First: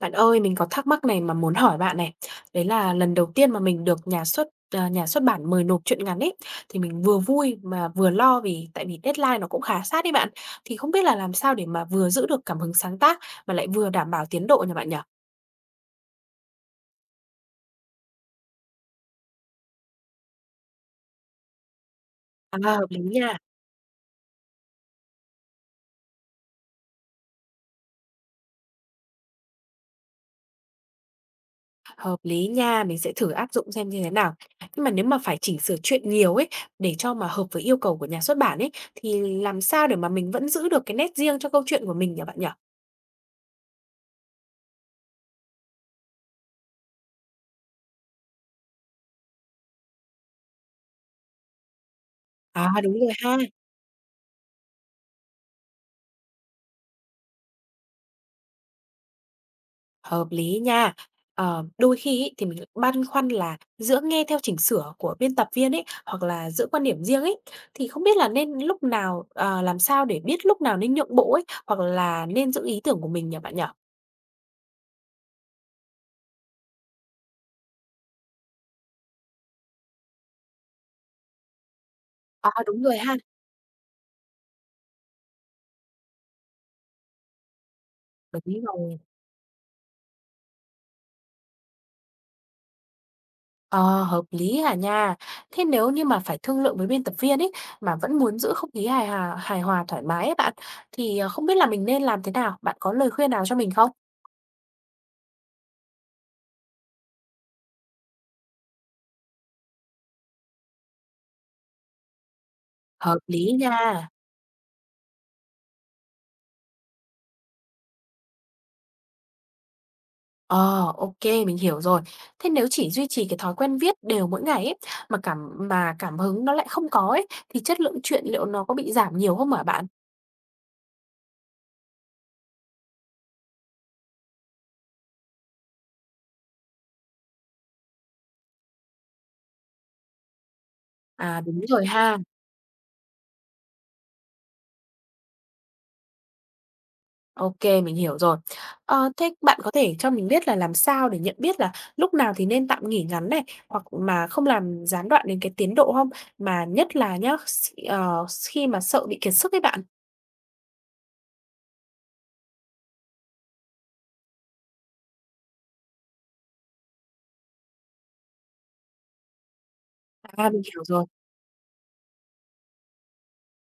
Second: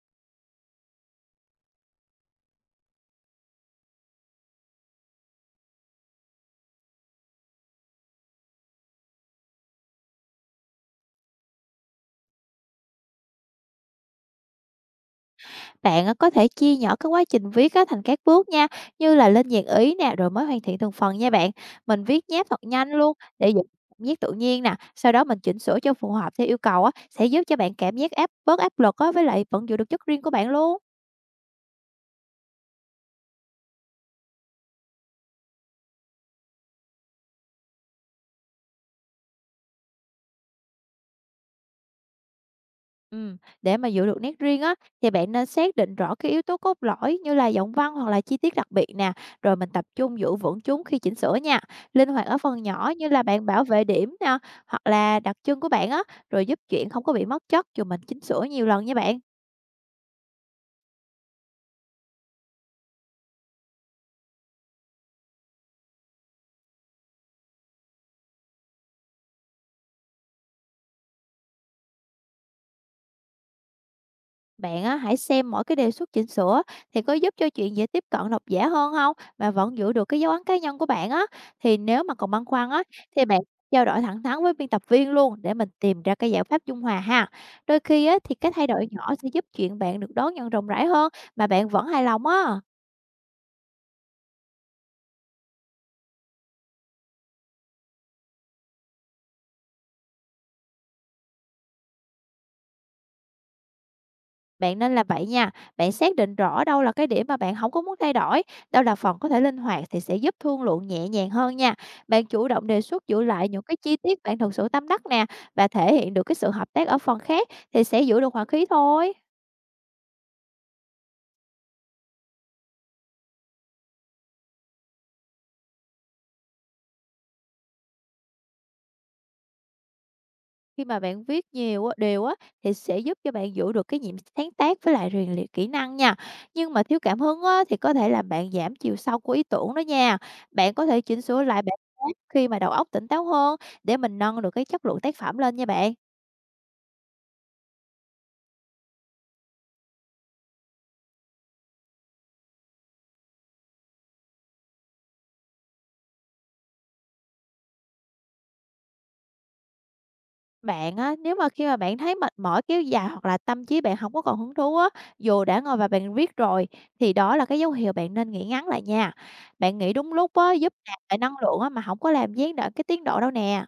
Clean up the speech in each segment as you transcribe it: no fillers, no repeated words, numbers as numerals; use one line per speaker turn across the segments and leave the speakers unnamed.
Bạn ơi, mình có thắc mắc này mà muốn hỏi bạn này. Đấy là lần đầu tiên mà mình được nhà xuất bản mời nộp truyện ngắn ấy thì mình vừa vui mà vừa lo vì tại vì deadline nó cũng khá sát đấy bạn. Thì không biết là làm sao để mà vừa giữ được cảm hứng sáng tác mà lại vừa đảm bảo tiến độ nha bạn nhỉ?
Bạn á, có thể chia nhỏ cái quá trình viết á, thành các bước nha, như là lên dàn ý nè, rồi mới hoàn thiện từng phần nha bạn. Mình viết nháp
À,
thật nhanh luôn để giữ cảm giác tự nhiên nè, sau đó mình chỉnh sửa cho phù hợp theo yêu cầu á, sẽ giúp cho bạn cảm giác bớt áp lực á, với lại vẫn giữ được chất riêng của bạn luôn.
hợp lý nha, mình sẽ thử áp dụng xem như thế nào. Nhưng mà nếu mà phải chỉnh sửa chuyện nhiều ấy để cho mà hợp với yêu cầu của nhà xuất bản ấy thì làm sao để mà mình vẫn giữ được cái nét riêng cho câu chuyện của mình nhỉ bạn nhỉ?
Để mà giữ được nét riêng á, thì bạn nên xác định rõ cái yếu tố cốt lõi như là giọng văn hoặc là chi tiết đặc biệt nè, rồi mình tập trung giữ vững chúng khi chỉnh sửa nha. Linh hoạt ở phần
À
nhỏ
đúng
như
rồi
là
ha.
bạn bảo vệ điểm nè, hoặc là đặc trưng của bạn á, rồi giúp chuyện không có bị mất chất dù mình chỉnh sửa nhiều lần nha bạn.
Hợp lý nha. Ờ, đôi khi ấy, thì mình lại băn khoăn là giữa nghe theo chỉnh sửa của biên tập viên ấy hoặc là giữ quan điểm riêng ấy thì không biết là nên lúc nào ờ, làm sao để biết lúc nào nên nhượng bộ ấy hoặc là nên giữ ý tưởng của mình nhỉ bạn nhỉ?
Bạn á, hãy xem mỗi cái đề xuất chỉnh sửa thì có giúp cho chuyện dễ tiếp cận độc giả hơn không mà vẫn giữ được cái dấu ấn cá nhân của bạn á. Thì nếu mà còn băn
À
khoăn
đúng
á,
rồi ha.
thì bạn trao đổi thẳng thắn với biên tập viên luôn, để mình tìm ra cái giải pháp dung hòa ha. Đôi khi á, thì cái
Đúng
thay đổi
rồi.
nhỏ sẽ giúp chuyện bạn được đón nhận rộng rãi hơn mà bạn vẫn hài lòng á.
Ờ, hợp lý à nha. Thế nếu như mà phải thương lượng với biên tập viên ấy mà vẫn muốn giữ không khí hài hòa thoải mái ấy bạn thì không biết là mình nên làm thế nào? Bạn có lời khuyên nào cho mình không?
Bạn nên làm vậy nha, bạn xác định rõ đâu là cái điểm mà bạn không có muốn thay đổi, đâu là phần có thể linh hoạt thì sẽ giúp thương lượng nhẹ nhàng hơn nha. Bạn chủ động đề xuất
Hợp
giữ lại
lý
những cái chi
nha.
tiết bạn thực sự tâm đắc nè, và thể hiện được cái sự hợp tác ở phần khác thì sẽ giữ được hòa khí thôi.
Ờ, ok, mình hiểu rồi. Thế nếu chỉ duy trì cái thói quen viết đều mỗi ngày ấy, mà cảm hứng nó lại không có ấy, thì chất lượng truyện liệu nó có bị giảm nhiều không hả bạn?
Khi mà bạn viết nhiều á, đều á, thì sẽ giúp cho bạn giữ được cái nhịp sáng tác với lại rèn luyện kỹ năng nha. Nhưng mà thiếu cảm hứng á, thì có thể làm bạn giảm chiều sâu của ý tưởng đó nha. Bạn có thể chỉnh
À,
sửa
đúng
lại bản
rồi
vẽ
ha.
khi mà đầu óc tỉnh táo hơn, để mình nâng được cái chất lượng tác phẩm lên nha bạn.
Ok, mình hiểu rồi. Ờ, thế bạn có thể cho mình biết là làm sao để nhận biết là lúc nào thì nên tạm nghỉ ngắn này, hoặc mà không làm gián đoạn đến cái tiến độ không? Mà nhất là nhá, khi mà sợ bị kiệt sức ấy bạn.
Bạn á, nếu mà khi mà bạn thấy mệt mỏi kéo dài hoặc là tâm trí bạn không có còn hứng thú á, dù đã ngồi và bạn viết rồi, thì đó là cái dấu hiệu bạn nên nghỉ ngắn lại nha. Bạn nghỉ đúng lúc
À,
á,
mình
giúp
hiểu
nạp
rồi.
lại năng lượng á, mà không có làm gián đoạn cái tiến độ đâu nè.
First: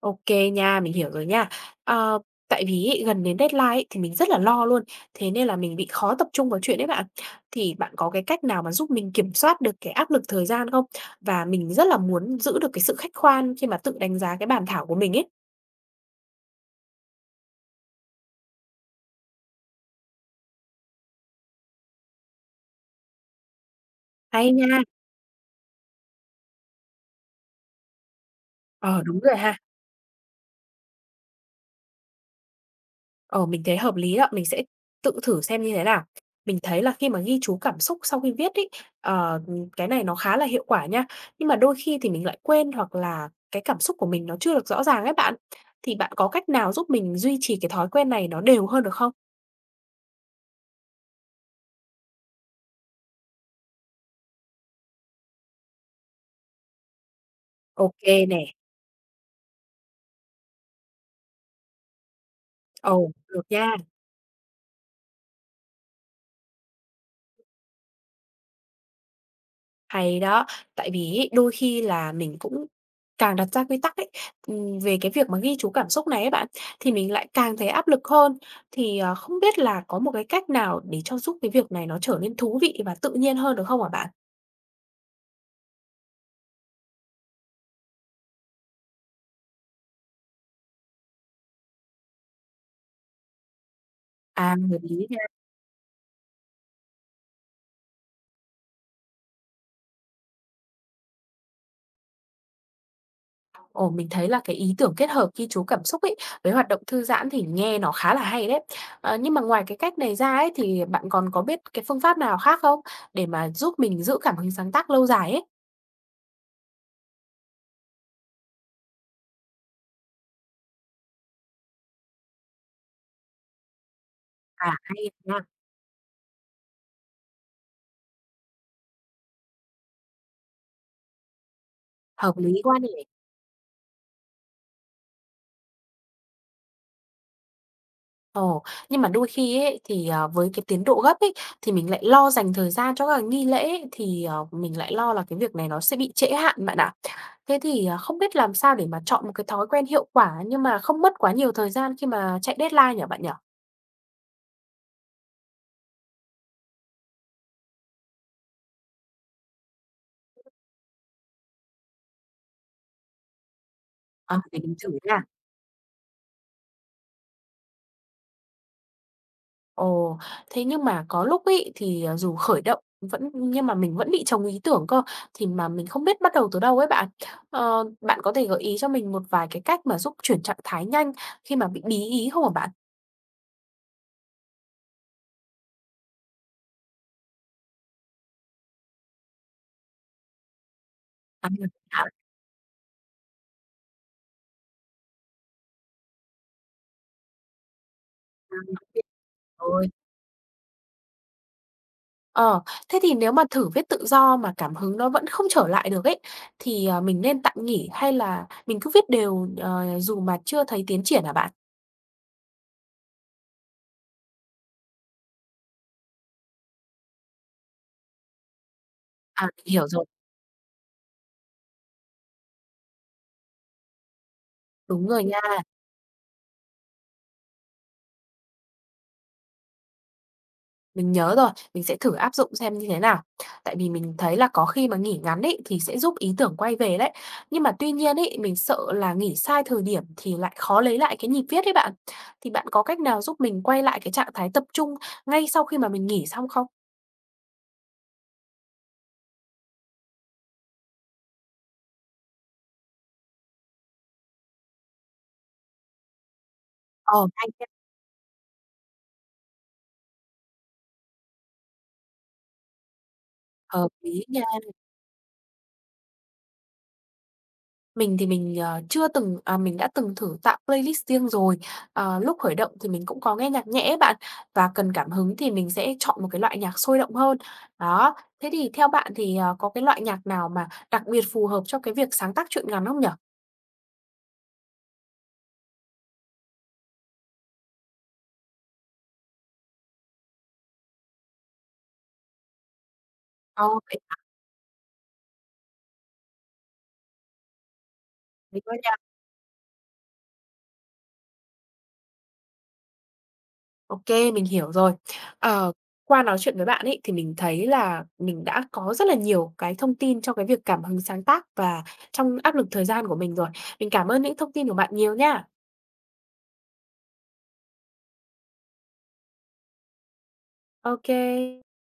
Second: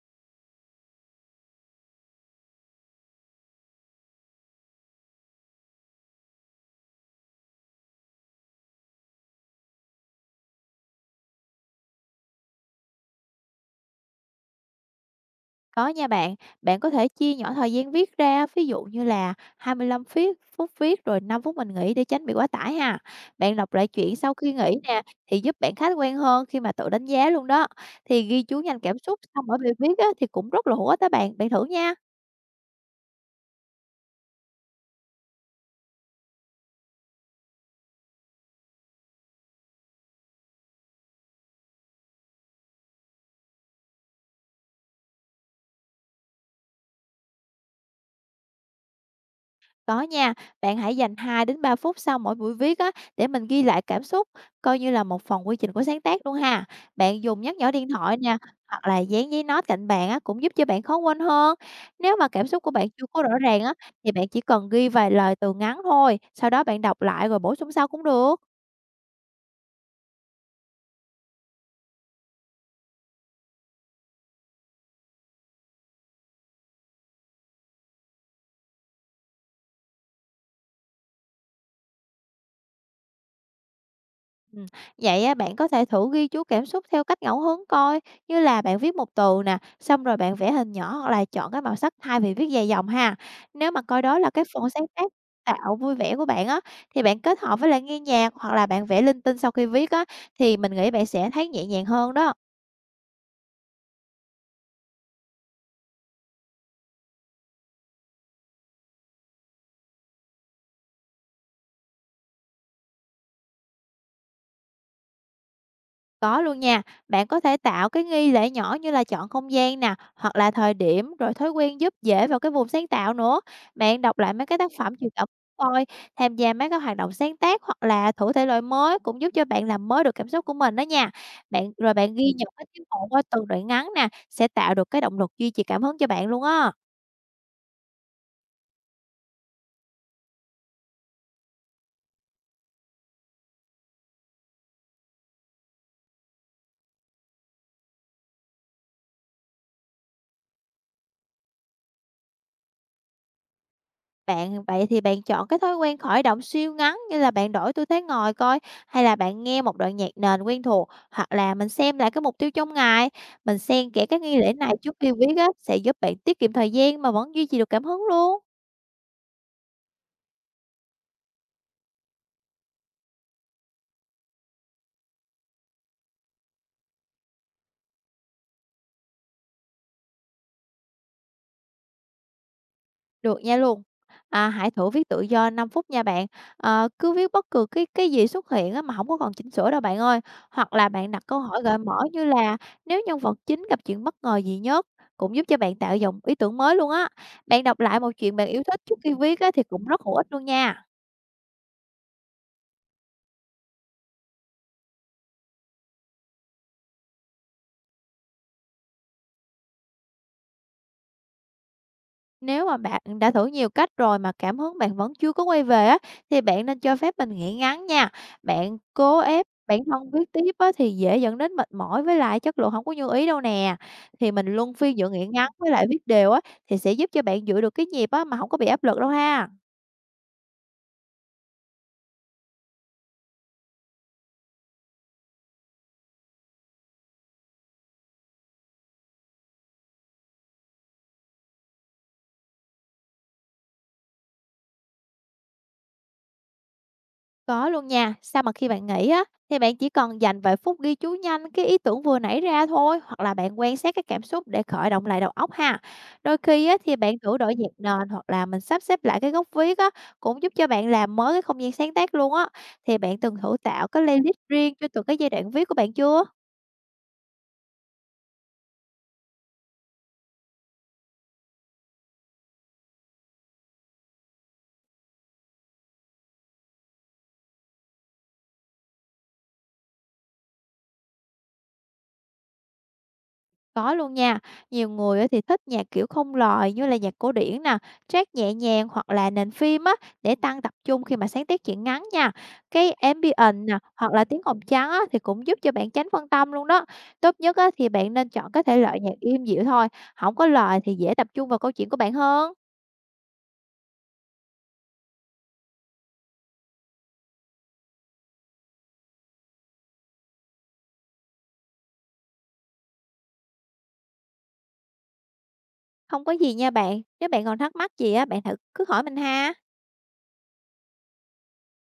OK nha, mình hiểu rồi nha. Ờ, tại vì ấy, gần đến deadline ấy, thì mình rất là lo luôn, thế nên là mình bị khó tập trung vào chuyện đấy bạn. Thì bạn có cái cách nào mà giúp mình kiểm soát được cái áp lực thời gian không? Và mình rất là muốn giữ được cái sự khách quan khi mà tự đánh giá cái bản thảo của mình ấy.
Có nha bạn, bạn có thể chia nhỏ thời gian viết ra, ví dụ như là 25 phít- phút phút viết rồi 5 phút mình nghỉ để tránh bị quá tải ha. Bạn đọc lại chuyện sau
Hay
khi nghỉ
nha!
nè, thì giúp bạn khách quan hơn khi mà tự đánh giá luôn đó. Thì ghi chú nhanh cảm
Ờ,
xúc
đúng rồi
xong
ha.
ở bài viết á, thì cũng rất là hữu ích đó bạn, bạn thử nha.
Ờ, mình thấy hợp lý đó, mình sẽ tự thử xem như thế nào. Mình thấy là khi mà ghi chú cảm xúc sau khi viết ờ, cái này nó khá là hiệu quả nha. Nhưng mà đôi khi thì mình lại quên hoặc là cái cảm xúc của mình nó chưa được rõ ràng ấy bạn. Thì bạn có cách nào giúp mình duy trì cái thói quen này nó đều hơn được không?
Có nha, bạn hãy dành 2 đến 3 phút sau mỗi buổi viết á, để mình ghi lại cảm xúc, coi như là một phần quy trình của sáng tác luôn ha. Bạn dùng nhắc nhở điện
Ok
thoại nè,
nè.
hoặc là dán giấy note cạnh bạn á, cũng giúp cho bạn khó quên hơn. Nếu mà cảm xúc của bạn chưa
Ồ,
có rõ
được
ràng á,
nha.
thì bạn chỉ cần ghi vài lời từ ngắn thôi, sau đó bạn đọc lại rồi bổ sung sau cũng được.
Hay đó, tại vì ấy, đôi khi là mình cũng càng đặt ra quy tắc ấy, về cái việc mà ghi chú cảm xúc này ấy bạn, thì mình lại càng thấy áp lực hơn. Không biết là có một cái cách nào để cho giúp cái việc này nó trở nên thú vị và tự nhiên hơn được không hả bạn?
Ừm, Vậy á, bạn có thể thử ghi chú cảm xúc theo cách ngẫu hứng coi, như là bạn viết một từ nè, xong rồi bạn vẽ hình nhỏ hoặc là chọn cái màu sắc thay vì viết dài dòng ha. Nếu mà coi đó là cái
À,
phần
hợp
sáng tác
lý nha.
tạo vui vẻ của bạn á, thì bạn kết hợp với lại nghe nhạc hoặc là bạn vẽ linh tinh sau khi viết á, thì mình nghĩ bạn sẽ thấy nhẹ nhàng hơn đó.
Ồ, mình thấy là cái ý tưởng kết hợp ghi chú cảm xúc ấy, với hoạt động thư giãn thì nghe nó khá là hay đấy. Ờ, nhưng mà ngoài cái cách này ra ấy, thì bạn còn có biết cái phương pháp nào khác không để mà giúp mình giữ cảm hứng sáng tác lâu dài ấy?
Có luôn nha, bạn có thể tạo cái nghi lễ nhỏ như là chọn không gian nè, hoặc là thời điểm, rồi thói quen giúp dễ vào cái vùng sáng tạo nữa. Bạn đọc lại mấy cái
À,
tác phẩm
hay
truyền cảm
nha,
hứng coi, tham gia mấy cái hoạt động sáng tác hoặc là thử thể loại mới cũng giúp cho bạn làm mới được cảm xúc của mình đó nha. Rồi bạn ghi
hợp
nhận
lý
cái
quá
tiến
nè.
bộ qua từng đoạn ngắn nè, sẽ tạo được cái động lực duy trì cảm hứng cho bạn luôn á.
Ồ, nhưng mà đôi khi ấy, với cái tiến độ gấp ấy, thì, mình lại lo dành thời gian cho các nghi lễ ấy, mình lại lo là cái việc này nó sẽ bị trễ hạn bạn ạ. Không biết làm sao để mà chọn một cái thói quen hiệu quả nhưng mà không mất quá nhiều thời gian khi mà chạy deadline nhỉ bạn nhỉ?
Vậy thì bạn chọn cái thói quen khởi động siêu ngắn như là bạn đổi tư thế ngồi coi, hay là bạn nghe một đoạn nhạc nền quen thuộc, hoặc là mình xem lại cái mục tiêu trong ngày. Mình xen kẽ các nghi
Ờ,
lễ
để mình
này
thử
trước khi
nha.
viết á, sẽ giúp bạn tiết kiệm thời gian mà vẫn duy trì được cảm hứng luôn.
Ồ, thế nhưng mà có lúc ấy dù khởi động vẫn nhưng mà mình vẫn bị trồng ý tưởng cơ, thì mà mình không biết bắt đầu từ đâu ấy bạn. Ờ, bạn có thể gợi ý cho mình một vài cái cách mà giúp chuyển trạng thái nhanh khi mà bị bí ý không hả bạn?
Được nha luôn. À, hãy thử viết tự do 5 phút nha bạn. Cứ viết bất cứ cái gì xuất hiện á, mà không có còn chỉnh sửa đâu bạn ơi. Hoặc là bạn đặt câu
À,
hỏi
mình
gợi mở
thả
như là nếu nhân vật chính gặp chuyện bất ngờ gì nhất, cũng giúp cho bạn tạo dòng ý tưởng mới luôn á. Bạn đọc lại một chuyện bạn
ra
yêu
nó
thích trước
biết
khi viết á, thì cũng
rồi.
rất hữu ích luôn nha.
Ờ, thế thì nếu mà thử viết tự do mà cảm hứng nó vẫn không trở lại được ấy, mình nên tạm nghỉ hay là mình cứ viết đều, ờ, dù mà chưa thấy tiến triển hả bạn?
Nếu mà bạn đã thử nhiều cách rồi mà cảm hứng bạn vẫn chưa có quay về á, thì bạn nên cho phép mình nghỉ ngắn nha. Bạn cố
À,
ép
mình
bản
hiểu rồi.
thân viết tiếp á, thì dễ dẫn đến mệt mỏi với lại chất lượng không có như ý đâu nè. Thì mình luân phiên
Đúng
giữa
rồi
nghỉ
nha,
ngắn với lại viết đều á, thì sẽ giúp cho bạn giữ được cái nhịp á, mà không có bị áp lực đâu ha.
mình nhớ rồi, mình sẽ thử áp dụng xem như thế nào. Tại vì mình thấy là có khi mà nghỉ ngắn ấy, thì sẽ giúp ý tưởng quay về đấy. Nhưng mà tuy nhiên ấy, mình sợ là nghỉ sai thời điểm thì lại khó lấy lại cái nhịp viết ấy bạn. Thì bạn có cách nào giúp mình quay lại cái trạng thái tập trung ngay sau khi mà mình nghỉ xong không?
Có luôn nha, sao mà khi bạn nghĩ á, thì bạn chỉ cần dành vài phút ghi chú nhanh cái ý tưởng vừa nảy ra thôi, hoặc là bạn quan sát cái cảm xúc để khởi động lại đầu óc ha. Đôi khi á, thì bạn
Ờ,
thử
hay.
đổi nhạc nền hoặc là mình sắp xếp lại cái góc viết á, cũng giúp cho bạn làm mới cái không gian sáng tác luôn á. Thì bạn từng thử
Hợp
tạo cái
lý
playlist
nha.
riêng cho từng cái giai đoạn viết của bạn chưa?
Mình thì mình, ờ, chưa từng à, Mình đã từng thử tạo playlist riêng rồi. Ờ, lúc khởi động thì mình cũng có nghe nhạc nhẹ ấy bạn, và cần cảm hứng thì mình sẽ chọn một cái loại nhạc sôi động hơn. Đó, thế thì theo bạn thì, có cái loại nhạc nào mà đặc biệt phù hợp cho cái việc sáng tác truyện ngắn không nhở?
Có luôn nha, nhiều người á thì thích nhạc kiểu không lời như là nhạc cổ điển nè, track nhẹ nhàng hoặc là nền phim á, để tăng tập trung khi mà sáng tác truyện ngắn nha. Cái ambient
Ờ,
nè
vậy
hoặc
hả?
là tiếng ồn trắng á thì cũng giúp cho bạn tránh phân tâm luôn đó. Tốt nhất á thì bạn nên chọn
Hay
cái
quá
thể
nha.
loại nhạc im dịu thôi, không có lời thì dễ tập trung vào câu chuyện của bạn hơn.
Ô, mình hiểu rồi. Ờ, qua nói chuyện với bạn ấy, thì mình thấy là mình đã có rất là nhiều cái thông tin cho cái việc cảm hứng sáng tác và trong áp lực thời gian của mình rồi. Mình cảm ơn những thông tin của bạn nhiều nha.
Không có gì nha bạn, nếu bạn còn thắc mắc gì á bạn thử cứ hỏi mình ha.
OK,